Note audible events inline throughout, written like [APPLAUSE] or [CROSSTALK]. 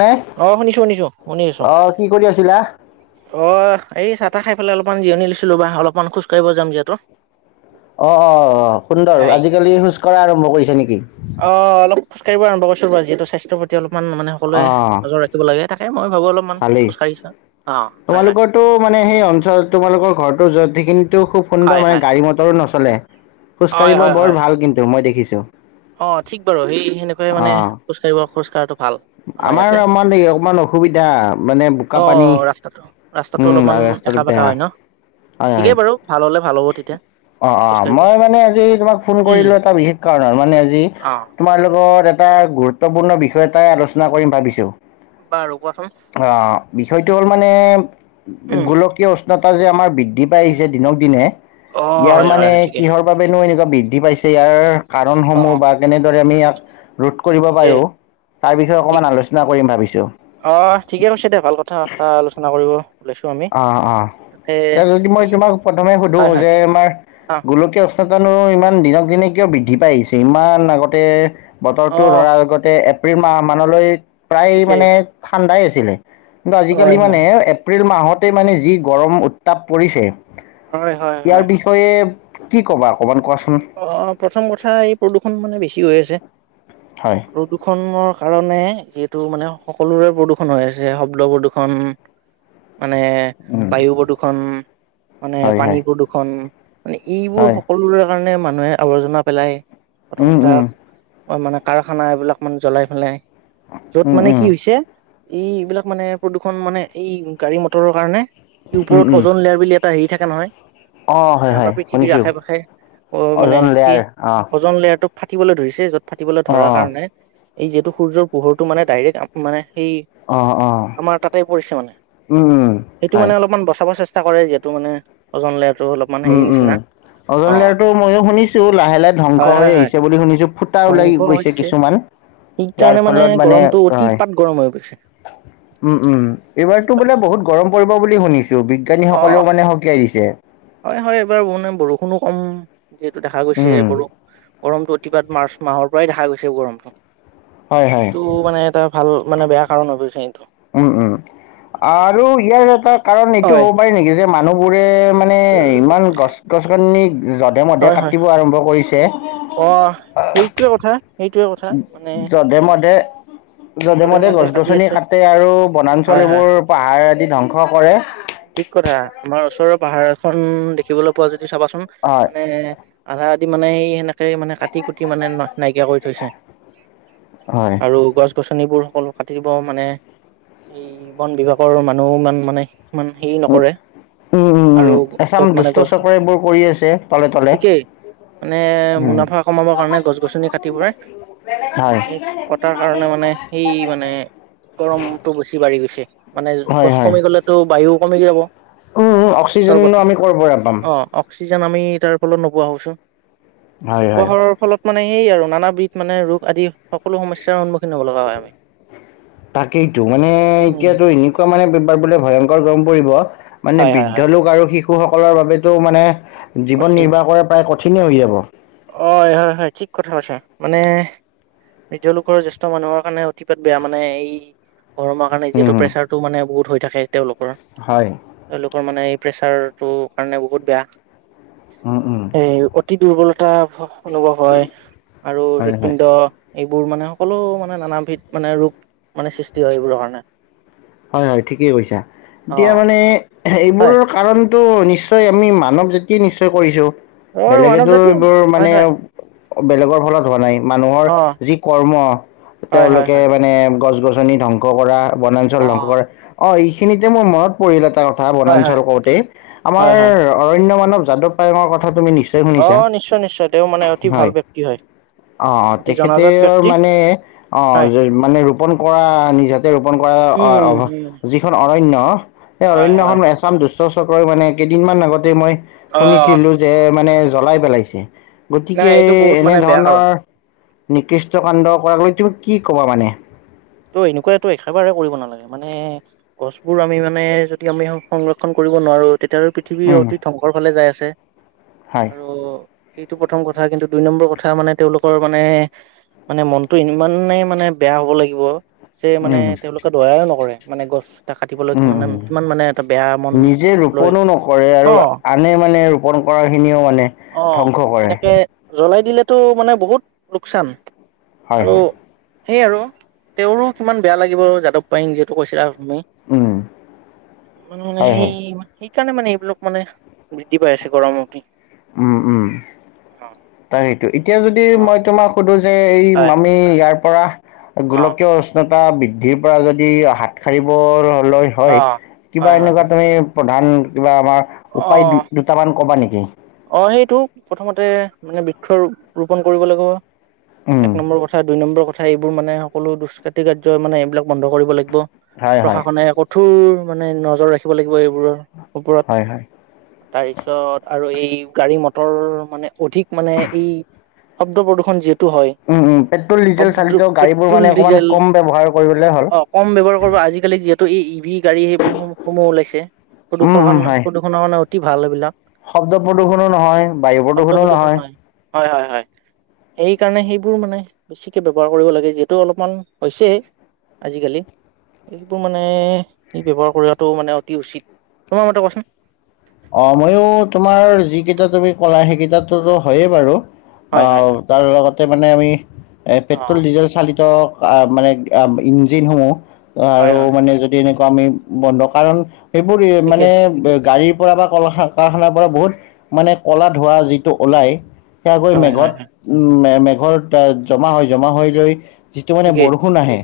নে অহ শুনিছোঁ শুনিছোঁ শুনি আছোঁ। অ' কি কৰি আছিলা? অ এই চাহ-তাহ খাই পেলাই অলপমান জিৰণি লৈছিলো বা অলপমান খোজ কঢ়িব যাম যিহেতু। অ অ সুন্দৰ আজিকালি খোজ কঢ়া আৰম্ভ কৰিছা নেকি? অহ অলপ খোজ কঢ়িব আৰম্ভ কৰিছোঁ বাৰু যিহেতু স্বাস্থ্যৰ প্ৰতি অলপমান মানে সকলোৱে অ' নজৰ ৰাখি থাকিব লাগে তাকে মই ভাবো অলপমান ভালেই। খোজ কাঢ়ি চাওঁ। তোমালোকৰতো মানে সেই অঞ্চল তোমালোকৰ ঘৰতো য'ত সেইখিনিতো খুব হয় সুন্দৰ মানে হয় গাড়ী মটৰো নচলে হয় খোজকাঢ়িব হয় হয় বৰ ভাল কিন্তু মই দেখিছোঁ। অ ঠিক বাৰু সেই সেনেকুৱাই মানে অ'। খোজ কঢ়িব খোজ কঢ়াটো ভাল। আমাৰ ইয়াতে আমানেক [UNINTELLIGIBLE] অসুবিধা মানে বোকা অ পানী ৰাস্তাটো ৰাস্তাটো উম অলপমান আৰু ৰাস্তাটো একা বেকা বেয়া। হয় ন হয় হয় ঠিকেই বাৰু ভাল হলে ভাল হ'ব তেতিয়া অ অ খোজ কাঢ়িব মই মানে আজি তোমাক ফোন উম কৰিলো এটা বিশেষ শেষ কাৰণত মানে আজি অ তোমাৰ লগত এটা গুৰুত্বপূৰ্ণ বিষয় এটাই আলোচনা কৰিম ভাবিছোঁ। বাৰু কোৱাচোন। বিষয়টো হ'ল মানে উম গোলকীয় উষ্ণত উষ্ণতাত যে আমাৰ বৃদ্ধি পায় আহিছে দিনক দিনে অ ইয়াৰ হয় হয় মানে ঠিকে কিহৰ বাবেনো এনেকুৱা বৃদ্ধি পাইছে ইয়াৰ অ কাৰণসমূহ বা কেনেদৰে আমি ইয়াক ৰোধ কৰিব ঠিকে পাৰোঁ তাৰ বিষয়ে অকণমান আলোচনা কৰিম ভাবিছোঁ। অ ঠিকে কৈছে দে ভাল কথা এটা আলোচনা কৰিব। ওলাইছো আমি অ অ তাকে এতিয়া যদি মই এই তোমাক প্ৰথমে সুধো হয় হয় আমাৰ অ গোলকীয় উষ্ণতানো ইমান দিনক দিনে কিয় বৃদ্ধি পাই আহিছে ইমান আগতে অ বতৰটো ধৰাৰ আগতে এপ্ৰিল মাহমানলৈ প্ৰায় ঠিকেই মানে ঠাণ্ডাই আছিলে। কিন্তু আজিকালি হয় হয় মানে এপ্ৰিল মাহতেই মানে যি গৰম উত্তাপ পৰিছে। হয়-হয়-হয়। তই এই কি ক'বা অকমান কোৱা চোন? অঁ! প্ৰথম কথা এই প্ৰদূষণ মানে বেছি হৈ আছে। হয়। প্ৰদূষণৰ কাৰণে যিহেতু মানে সকলোৰে প্ৰদূষণ হৈ আছে। শব্দ প্ৰদূষণ [UNINTELLIGIBLE] মানে উম, বায়ু প্ৰদূষণ, মানে হয়, পানী হয়, প্ৰদূষণ। মানে এইবোৰ হয়, সকলোৰে কাৰণে মানুহে আৱৰ্জনা পেলাই প্ৰথম উম, কথা। উম, অ মানে কাৰখানা এইবিলাক মানে জ্বলাই পেলাই য'ত উম, মানে কি উম, হৈছে এইবিলাক মানে প্ৰদূষণ মানে এই গাড়ী, মটৰৰ কাৰণে ই উম, ওপৰত উম, অজন লেয়াৰ বুলি এটা হেৰি থাকে নহয় অ', মানে হয়, আমাৰ হয়, পৃথিৱীৰ শুনিছোঁ আশে-পাশে অ মানে অজন লেয়াৰ সেই অ', অজ অজন লেয়াৰটো ফাটিবলৈ ধৰিছে য'ত ফাটিবলৈ ধৰাৰ অ', কাৰণে এই যিহেতু সূৰ্যৰ পোহৰটো মানে ডাইৰেক্ট মানে সেই অ', অ'। আমাৰ তাতে পৰিছে মানে। উম উম সেইটো হয় মানে অলপমান বচাব চেষ্টা কৰে যিহেতু মানে অজন লেয়াৰটো অলপমান উম হেৰি উম নিচিনা। অজন অ লেয়াৰতো মইয়ো শুনিছোঁ লাহে-লাহে ধ্বংস হয় হৈ হয় হয় আহিছে বুলি শুনিছোঁ। ফুটা ওলাই ধ্বংস গৈছে হৈছে কিছুমান। যাৰ সেইকাৰণে মানে ফলত গৰমটো অতি পাত গৰম হৈ গৈছে। উম-উম! এইবাৰতো বোলে বহুত গৰম পৰিব বুলি শুনিছোঁ। বিজ্ঞানীসকলেও মানে সকিয়াই দিছে। হয়-হয়! এইবাৰ মানে বৰষুণো কম যিহেতু দেখা গৈছে উম বৰ গৰমটো অতিপাত মাৰ্চ মাহৰ পৰাই দেখা গৈছে গৰমটো। হয় হয় তো মানে এটা ভাল মানে বেয়া কাৰণ হৈছে এইটো। উম-উম! আৰু ইয়াৰ এটা কাৰণ এইটো হয় হ'ব পাৰে নেকি যে মানুহবোৰে মানে মানে ইমান গছ-গছনি যধে-মধে কাটিব আৰম্ভ কৰিছে। অঁ! সেইটোৱেই কথা। সেইটোৱে কথা মানে যধে-মধে যধে যধে-মধে মধে কাটি গছ-গছনি আছে কাটে আৰু বনাঞ্চল হয় হয় এইবোৰ হয় পাহাৰ আদি ধ্বংস কৰে। ঠিক কথা আমাৰ ওচৰৰ পাহাৰ এখন দেখিবলৈ পোৱা যদি চাবা চোন হয় মানে আধা আধি মানে সেই সেনেক সেই মানে কাটি কুটি মানে নাইকিয়া কৰি থৈছে। হয় আৰু গছ গছনিবোৰ সকলো কাটিব মানে এই বন বিভাগৰ মানুহ ইমান মানে ইমান হেৰি উম নকৰে। উম উম আৰু উম এচাম য'ত মানে দুষ্ট গছ চক্ৰই এইবোৰ কৰি আছে তলে তলে ঠিকেই মানে উম মুনাফা কমাবৰ কাৰণে গছ-গছনি কাটি ফুৰে। হয় এই কটাৰ কাৰণে মানে সেই মানে গৰমটো বেছি বাঢ়ি গৈছে মানে হয় গছ হয় কমি গ'লে তো বায়ু কমি যাব। উম উম গছৰ অক্সিজেনো বতাহ আমি ক'ৰ পৰা পাম অঁ অক্সিজেন আমি তাৰ ফলত নোপোৱা হৈছোঁ। হয় নোপোৱা হয় হোৱাৰ ফলত মানে সেই আৰু নানা বিধ মানে ৰোগ আদি সকলো সমস্যাৰ সন্মুখীন হব লগা হয় আমি তাকেইতো মানে উম এতিয়াতো এনে এনেকুৱা মানে এইবাৰ বোলে ভয়ংকৰ গৰম পৰিব মানে হয় হয় বৃদ্ধ হয় লোক আৰু শিশু শিশুসকলৰ বাবেতো মানে অতি জীৱন নিৰ্বাহ কৰা প্ৰায় কঠিনেই হৈ যাব। অ! হয়-হয়-হয় ঠিক কথা কৈছা। মানে বৃদ্ধ লোকৰ জ্যেষ্ঠ মানুহৰ কাৰণে অতিপাত বেয়া মানে এই গৰমৰ কাৰণে উম যিহেতু হম প্ৰেছাৰটো মানে বহুত হৈ থাকে তেওঁলোকৰ। হয় তেওঁলোকৰ মানে এই প্ৰেচাৰটো কাৰণে বহুত বেয়া। উম উম। এই অতি দুৰ্বলতা অনুভৱ হয় আৰু হয় হয় হৃদপিণ্ড এইবোৰ মানে সকলো মানে নান বিধ মানে ৰোগ মানে সৃষ্টি হয় এইবোৰৰ কাৰণে‌‌। হয় হয় ঠিকেই কৈছা অ এতিয়া মানে হয় এইবোৰৰ কাৰণ টো নিশ্চয় আমি মানৱ জাতিয়ে নিশ্চয় কৰিছো অ মানৱ বেলেগেতো জাতি এইবোৰ হয় মানে হয় বেলেগৰ ঘৰত হোৱা নাই। মানুহৰ অ যি কৰ্ম হয় হয় তেওঁলোকে হয় মানে গছ গছনি ধ্বংস কৰা বন বনাঞ্চল অ ধ্বংস কৰে। অ' এই খিনিতে মোৰ মনত পৰিলে এটা কথা হয় হয় বনাঞ্চল কওতে আমাৰ হয় হয় অৰণ্য মানৱ যাদৱ পায়েঙৰ কথা তুমি নিশ্চয় শুনিছা অ' নিশ্চয় নিশ্চয় তেওঁ মানে অতি ভাল ব্যক্তি হয়। অতি জনাজাত অ'তেখেতেৰ ব্যক্তি মানে হয় অ' মানে ৰোপন কৰা নিজা ৰোপণ উম কৰা। উম যিখন অৰণ্য সেই হয় হয় অৰণ্যখন এছাম দুষ্ট চক্ৰই মানে কেইদিনমান আগতে মই অ শুনিছিলো যে মানে জ্বলাই পেলাইছে নাই গতিকে এইটো বহুত এনে মানে বেয়া কাৰণ ধৰণৰ নিকৃষ্ট কাণ্ড কৰাকৈ তুমি কি ক'বা মানে ত' এনেকুৱাটো একেবাৰে কৰিব নালাগে মানে। গছবোৰ আমি মানে যদি আমি সংৰক্ষণ কৰিব নোৱাৰো তেতিয়া পৃথিৱী উম অতি ধ্বংসৰ ফালে যাই আছে হয় আৰু সেইটো প্ৰথম কথা কিন্তু দুই নম্বৰ কথা মানে তেওঁলোকৰ মানে মানে মনতটো ইমানে মানে বেয়া হ'ব লাগিব যে মানে উম তেওঁলোকে দয়াই নকৰে মানে গছ এটা কাটিবলৈ মানে উম কিমান মানে এটা বেয়া মন নিজে লৈ ৰোপনো নকৰে অ আৰু আনে মানে ৰোপণ কৰাখিনিও মানে অ ধ্বংস কৰে। এনেকে জ্বলাই দিলেতো মানে বহুত লোকচান হয় আৰু হয় সেয়ে আৰু। তেওঁৰো কিমান বেয়া লাগিব যাদৱ পায়েঙে সেইটো কৈছিলা আপুনি। উম মানে হয় সেই হয় সেইকাৰণে মানে এইবিলাক মানে বৃদ্ধি পাই আছে গৰমৰতে। উম উম তাক সেইটো এতিয়া যদি অ মই তোমাক সুধোঁ যে এই হয় আমি ইয়াৰ পৰা অ গোলকীয় উষ্ণ উষ্ণতা বৃদ্ধিৰ পৰা যদি হাত সাৰিবলৈ অ হয় কিবা হয় হয় এনেকুৱা হয় তুমি প্ৰধান কিবা আমাৰ অ উপায় দুটামান ক'বা নেকি? অ এইটো প্ৰথমতে মানে বৃক্ষ ৰোপন কৰিব লাগিব উম, এক নম্বৰ কথা। কথা দুই নম্বৰ কথা এইবোৰ মানে সকলো দুষ্কাাতি কাৰ্য মানে এইবিলাক বন্ধ কৰিব লাগিব। হয় হয় প্ৰশাসনে কঠোৰ মানে নজৰ ৰাখিব লাগিব এইবোৰৰ হয় ওপৰত। হয় তাৰ পিছত আৰু এই গাড়ী মটৰ মানে অধিক মানে এই শব্দ প্ৰদূষণ যিহেতু হয় পেট্ৰল ডিজেল শব্দ চালিত গাড়ীবোৰ পেট্ৰল মানে অকণমান ডিজেল কম ব্যৱহাৰ কৰিবলৈ হ'ল। অ কম ব্যৱহাৰ কৰিব আজিকালি যিহেতু এই ই ভি গাড়ী সেইবোৰ সমূহ ওলাইছে উম উম প্ৰদূষণ হয় প্ৰদূষণ কাৰণে মানে অতি ভাল এইবিলাক। শব্দ প্ৰদূষণো নহয় বায়ু শব্দ প্ৰদূষণো প্ৰদূষণ নহয়। হয় হয় হয়। সেইকাৰণে সেইবোৰ মানে বেছিকে ব্যৱহাৰ কৰিব লাগে যিহেতু অলপমান হৈছে। আজিকালি। এইবোৰ মানে ব্যৱহাৰ কৰাটো মানে অতি উচিত তোমাৰ মতে কোৱাচোন। অ ময়ো তোমাৰ যিকেইটা তুমি কলা সেইকেইটাটো হয়য়ে বাৰু হয় হয় অ'। হয় তাৰ লগতে মানে আমি অ পেট্ৰল ডিজেল চালিত- আঁ মানে আঁ ইঞ্জিনসমূহ হয় আৰু হয় মানে যদি এনেকুৱা আমি বন্ধ কাৰণ- সেইবোৰ ঠিকে মানে গাড়ী- পৰা বা কলা কাৰখানাৰ পৰা বহুত মানে কলা ধোৱা যিটো ওলাই- সেয়া গৈ হয় মেঘত হয় হয় মেঘৰ জমা হৈ জমা হৈ লৈ- যিটো মানে ঠিকেই বৰষুণ আহে।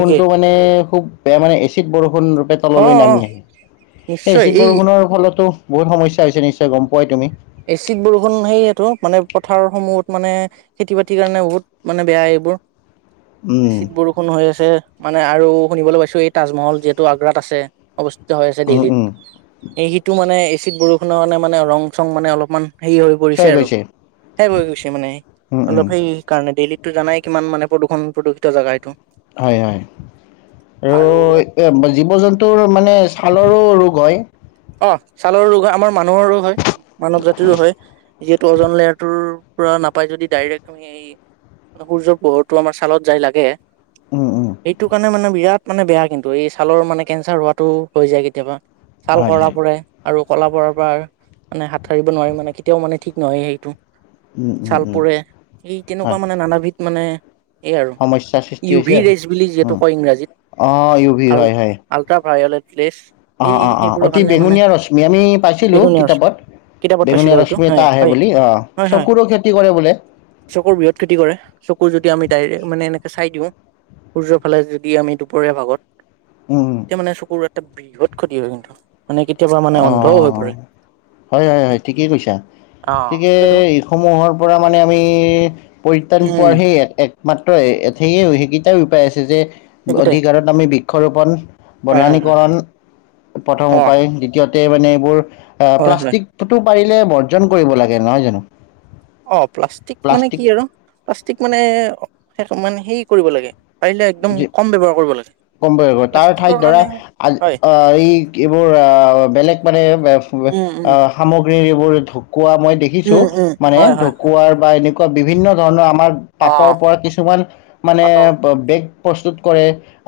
ঠিকেই মানে খুব বেয়া মানে এচিড বৰষুণ ৰূপে- অ তললৈ অ নামি আহি। এই এচিদ বৰষুণৰ ফলতো বহুত সমস্যা হৈছে নিশ্চয় গম পোৱাই তুমি? এচিক বৰষুণ সেইয়াতো মানে পথাৰসমূহত মানে- খেতি বাতিৰ কাৰণে বহুত মানে বেয়া এইবোৰ। উম এচিদ বৰষুণ হৈ আছে। মানে আৰু শুনিবলৈ পাইছো এই তাজমহল যিহেতু আগ্ৰাত আছে- অৱস্থিত হৈ আছে উম দিল্লীত। উম এই সিটো মানে এচিদ বৰষুণৰ কাৰণে মানে ৰং চং মানে অলপমান- হেৰি হৈ পৰিছে ক্ষয় আৰু। গৈছে সেষ হৈ গৈছে মানে উম উম অলপ সেইকাৰণে ডেইলিত- এইটো জানাই কিমান মানে প্ৰদূষণ প্ৰদূষিত জাগা এইটো। হয়, হয়। আৰু আৰু জীৱ জন্তু মা- নে ছালৰো ৰোগ হয়। অ, ছালৰ ৰোগ হয়। আমাৰ মানুহৰ ৰোগ হয়। মানৱ জাতিৰো হয়। যিহেতু অজন লেয়াৰটোৰ পৰা নাপাই যদি ডাইৰেক্ট আমি- সূৰ্যৰ পোহৰটো আমাৰ ছালত যাই লাগে। উম উম সেইটো কাৰণে মানে বিৰাট- মানে বেয়া কিন্তু এই ছালৰ মানে কেঞ্চাৰ হোৱাটো হৈ যায় কেতিয়াবা। ছাল হয় কলা হয় পৰে- আৰু কলাপৰাৰ পৰা মানে হাত সাৰিব নোৱাৰিম মানে কেতিয়াও মানে ঠিক নহয় সেইটো। উম উম চাল উম পোৰে। সেই তেনেকুৱা হয় মানে নানাবিধ মানে- এই আৰু। সমস্যাৰ সৃষ্টি ইউ হৈছে ভি আৰু ৰেচ বুলি যিহেতু উম কয় ইংৰাজীত। অঁ ইউ ভি আৰু- আল্ট্ৰাভায়লট প্লেছ- অ, অ, অ, অতি বেঙুনীয়া ৰশ্মি আমি পাইছিলো বেঙুনীয়া হৈছে কিতাপত। কিতাপত পাইছিলো বেঙুনীয়া হয়তো ৰশ্মি এটা হয় আহে হয় বুলি। অঁ হয় হয় চকুৰো খেতি কৰে বোলে। চকুৰ বিহত খেতি কৰে। চকু যদি আমি ডাইৰেক্ট মানে এনেকে চাই দিওঁ- সূৰ্যৰ ফালে যদি আমি দুপৰীয়া ভাগত উম তেতিয়া মানে চকুৰ এটা বৃহৎ ক্ষতি হয়। কিন্তু- মানে কেতিয়াবা- মানে অন্ধও হৈ অঁ, পৰে। হয় হয় হয়, ঠিকেই কৈছা। অ সেইটোয়েতো গতিকে- সমূহৰ পৰা মানে আমি পৰিত্ৰাণ পোৱাৰ উম সেই এক এক- মাত্ৰ সেইয়ে সেইকেইটাই উপায় আছে যে সেইকেইটাই অধিকাৰত আমি বৃক্ষৰোপন- হয় হয় হয় বননীকৰণ প্ৰথম অ উপায়, দ্বিতীয়তে মানে এইবোৰ এ হয় হয় প্লাষ্টিক- টো পাৰিলে বৰ্জন কৰিব লাগে নহয় জানো? অ, প্লাষ্টিক মানে কি প্লাষ্টিক আৰু প্লাষ্টিক মানে, মানে হেৰি কৰিব লাগে। পাৰিলে একদম কম ব্যৱহাৰ কৰিব- লাগে কম পৰিব তাৰ প্লাষ্টিকৰ ঠাইত কাৰণে ধৰা- আল হয় অঁ, এই এইবোৰ আহ বেলেগ মানে উম উম আঁ- সামগ্ৰীৰ এইবোৰ ঢকুৱা মই দেখিছো। উম উম মানে হয় হয় ঢকুৱাৰ- বা এনেকুৱা বিভিন্ন ধৰণৰ আমাৰ অ পাতৰ পৰা কিছুমান মানে পাতৰ বেগ- প্ৰস্তুত কৰে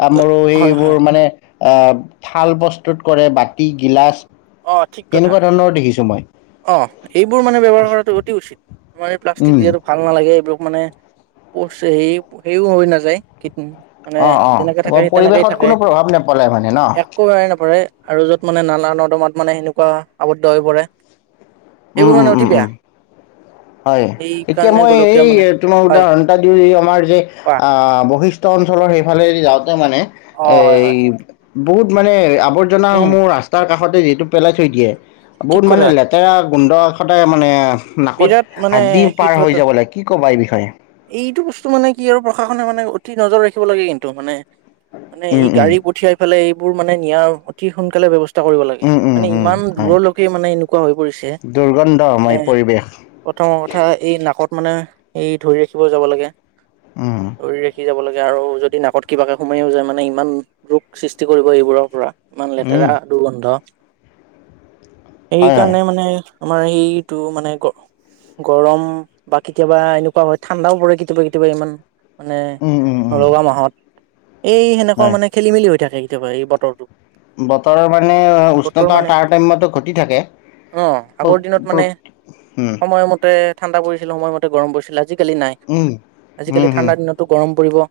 আমাৰো হয় হয় এইবোৰ মানে- আহ থাল প্ৰস্তুত কৰে বাতি গিলাচ তেনেকুৱা ধৰণৰ দেখিছোঁ মই। অঁ, এইবোৰ মানে ব্যৱহাৰ কৰাটো অতি উচিত। মানে প্লাষ্টিক যিহেতু- ভাল নালাগে এইবোৰক মানে। প হেৰি হেৰিও হৈ নাযায়। মানে অঁ অঁ যেনেকে থাকে সেই তেনেকেই পৰিৱেশত থাকে। কোনো প্ৰভাৱ নেপেলাই মানে ন একো সেই নপৰে। আৰু য'ত মানে নানা নৰ্দমাত মানে সেনেকুৱা আৱদ্ধ হৈ পৰে। এইবোৰ মানে অতি বেয়া উমঁ-উমঁ-উমঁ-উমঁ, হয়। এতিয়া সেইকাৰণে মই এই গোলকীয়া মানে তোমাৰ হয় উদাহৰণ এটা দিওঁ এই আমাৰ যে কোৱা আঁহ', বশিষ্ট [UNINTELLIGIBLE] অঞ্চলৰ সেইফালে যাওঁতে মানে অ হয় এই হয় বহুত মানে আবৰ্জনা- উম ৰাস্তাৰ কাষতে যিহেতু পেলাই থৈ দিয়ে, ঠিক বহুত মানে কথা লেতেৰা গোন্ধ এশদ মানে নাকত বিৰাট মানে হাত দি পাৰ সেইটো হৈ এটা যাব লাগে, কি ক'বা এই বিষয়ে? এইটো বস্তু মানে কি আৰু প্ৰশাসনে মানে অতি নজৰ ৰাখিব লাগে। কিন্তু মানে - মানে ই উম উম গাড়ী পঠিয়াই পেলাই এইবোৰ মানে নিয়াৰ অতি সোনকালে ব্যৱস্থা- কৰিব লাগে। উম উম মানে উম ইমান হয় দূৰলৈকে মানে এনেকুৱা হৈ পৰিছে দুৰ্গন্ধময় মানে- পৰিৱেশ প্ৰথমৰ কথা এই নাকত মানে এই ধৰি ৰাখিব যাব লাগে। উম ধৰি ৰাখি যাব লাগে আৰু যদি নাকত- কিবাকে সোমাইও যায় মানে ইমান ৰোগ সৃষ্টি কৰিব এইবোৰৰ পৰা ইমান উম লেতেৰা- দুৰ্গন্ধ। সেই হয় হয় কাৰণে মানে আমাৰ এইটো মানে- গৰম বা কেতিয়াবা এনেকুৱা হয় ঠাণ্ডাও পৰে কেতিয়াবা-কেতিয়াবা ইমান- মানে উম উম উম নলগা মাহত। এই সেনেকুৱা হয় মানে খেলি মেলি হৈ থাকে কেতিয়াবা এই বতৰটো। বতৰৰ মানে বতৰ উষ্ণতা মানে তাৰ টাইমতো ঘটি থাকে। অ আগৰ দিনত মানে উমঁ। সময়মতে ঠাণ্ডা পৰিছিল, সময়মতে গৰম পৰিছিলে আজিকালি নাই, উম, আজিকালি ঠাণ্ডা দিন- টো গৰম পৰিব।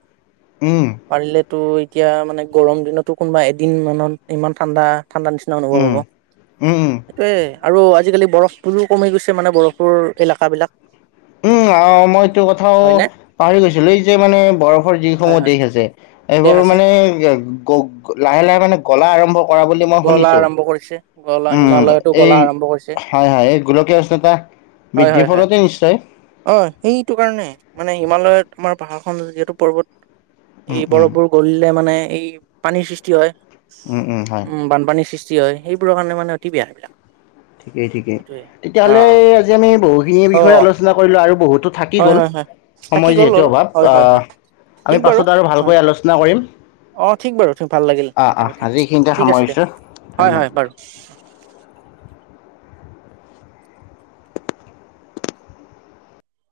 উমঁ। পাৰিলেতো এতিয়া মানে গৰম দিনতো কোনোবা এদিন মানত ইমান ঠাণ্ডা- ঠাণ্ডা নিচিনা অনুভৱ উম, হ'ব। উম, এই আৰু আজিকালি বৰফ বোৰো কমি গৈছে- মানে বৰষুৰ এলেকাবিলাক- উমঁ, আহ', -মই এইটো কথাও হয়নে? পাহৰি গৈছিলো এই যে মানে বৰফৰ যি হয় সমূহ হয় দেশ আছে। দেশ এইবোৰ আছে মানে লাহে-লাহে মানে গ'লা আৰম্ভ কৰা বুলি- মই গলা শুনিছো। আৰম্ভ কৰিছে গলা উমঁ, হিমালয়তো এই গলা আৰম্ভ কৰিছে। হয়-হয়, এই গোলকীয় উষ্ণতা- হয় বৃদ্ধিৰ হয় হয়। ফলতে নিশ্চয়। অ' সেইটো কাৰণে মানে হিমালয়ত আমাৰ পাহাৰখন যিহেতু পৰ্বত উম, এই উম, বৰফবোৰ- গলিলে মানে এই পানীৰ সৃষ্টি হয়। উমঁ-উমঁ, হয়। উম বানপানীৰ সৃষ্টি হয় সেইবোৰৰ কাৰণে মানে অতি বেয়া। ঠিকেই-ঠিকেই। সেইটোয়ে অ তেতিয়াহ'লে আজি আমি বহুখিনিৰ অ বিষয়ে আলোচনা কৰিলো আৰু বহুতো- থাকি হয় গ'ল, হয় হয় থাকি সময় গ'ল যিহেতু অলপ অভাৱ। হয় হয় হয় আঁহ', আমি পাছত আৰু ভালকৈ আলোচনা কৰিম। অঁ', -ঠিক বাৰু ভাল লাগিল আহ কথা আহ পাতি, আজি এইখিনিতে ঠিক আছে দিয়া, সামৰিছো ধন্যবাদ। হয়-হয় বাৰু।